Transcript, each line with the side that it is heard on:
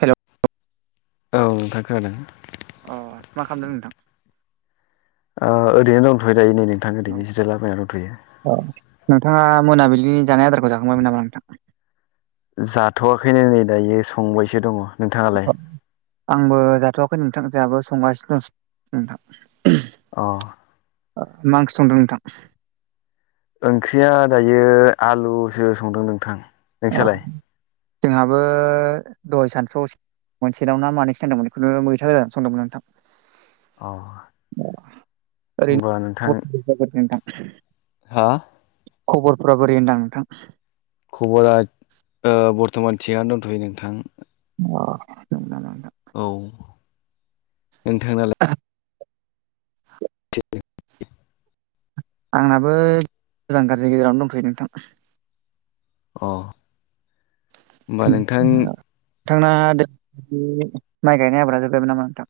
right: हेल'
left: औ नओंथां खोनादों
right: अ मा खालामदों नोंथां।
left: ओरैनो दथयो दायो नै नोंथां ओरैनोसो लामायाव दंथ'यो
right: अ नोंथाङा मोनाबिलिनि जानाय आदारखौ जाखांबायमोन नामा नोंथाङा
left: जाथ'वाखैनो नै दायो संबायसो दङ नोंथाङालाय
right: आंबो जाथ'वाखै नोंथां जोंहाबो संगासिनो दं नोंथां
left: अ
right: मा ओंख्रि‌ संदों नोंथां
left: ओंख्रिया दायो आलुसो संदों नोंथां नोंसोरयालाय
right: जोंहाबो दहाय सतस' मोनसेनाव ना मानो सानांदोंमोन बेखौुनु मैथा जान सोंदोंमोन नोंथां
left: अ
right: ओरैनो
left: होमबा नोंथां
right: नोंथां
left: हा
right: खबरफोरा बोरै होनदां नोंथां
left: खबरा बर्थ'मान थिगानो दोनथ'यो नोंथां
right: अ
left: औ नोंथांनालाय
right: बे आंनाबो मोजां गाज्रिनि गेजेरावनो दंथैयो नोंथां
left: अ नोंथां
right: नोंथांना माइ गायनाय आब्रा जोबायमोन नामा नोंथां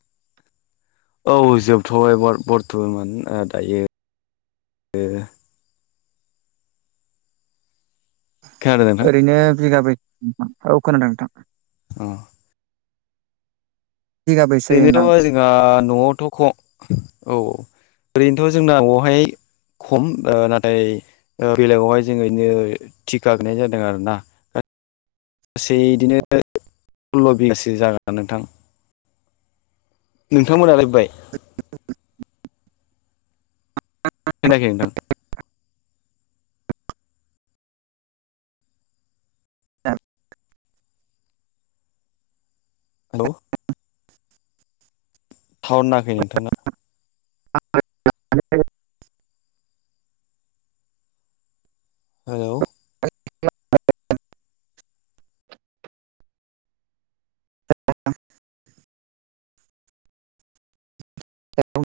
left: औ जोबथ'बाय बर-बर्थमान दायो खोनादों नोंथां
right: ओरैनो बिघाबै औ खोनादों नोंथां
left: अ
right: बिगाबैसो जायो
left: [unintelligible]
right: नोंथां
left: जोंहा न'आवथ' ख औ औ ओरैनोथ' जोंना बेावहाय खम ओ नाथाय बेलेगावहाय जोङ नो थिका गैनाय जादों आरो ना गासै बिदिनो सल्ल' बिगासो जागोन नोंथां नोंथांमोना लायोबबाय खोनायाखै नोंथां हेल' थाउर नांङाखै नोंथांना
right: [unintelligible]
left: हेलौ
right: [unintelligible] [unintelligible]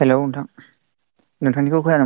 right: हेलौ नोंथां नोंथांनिखौ खोनानो मो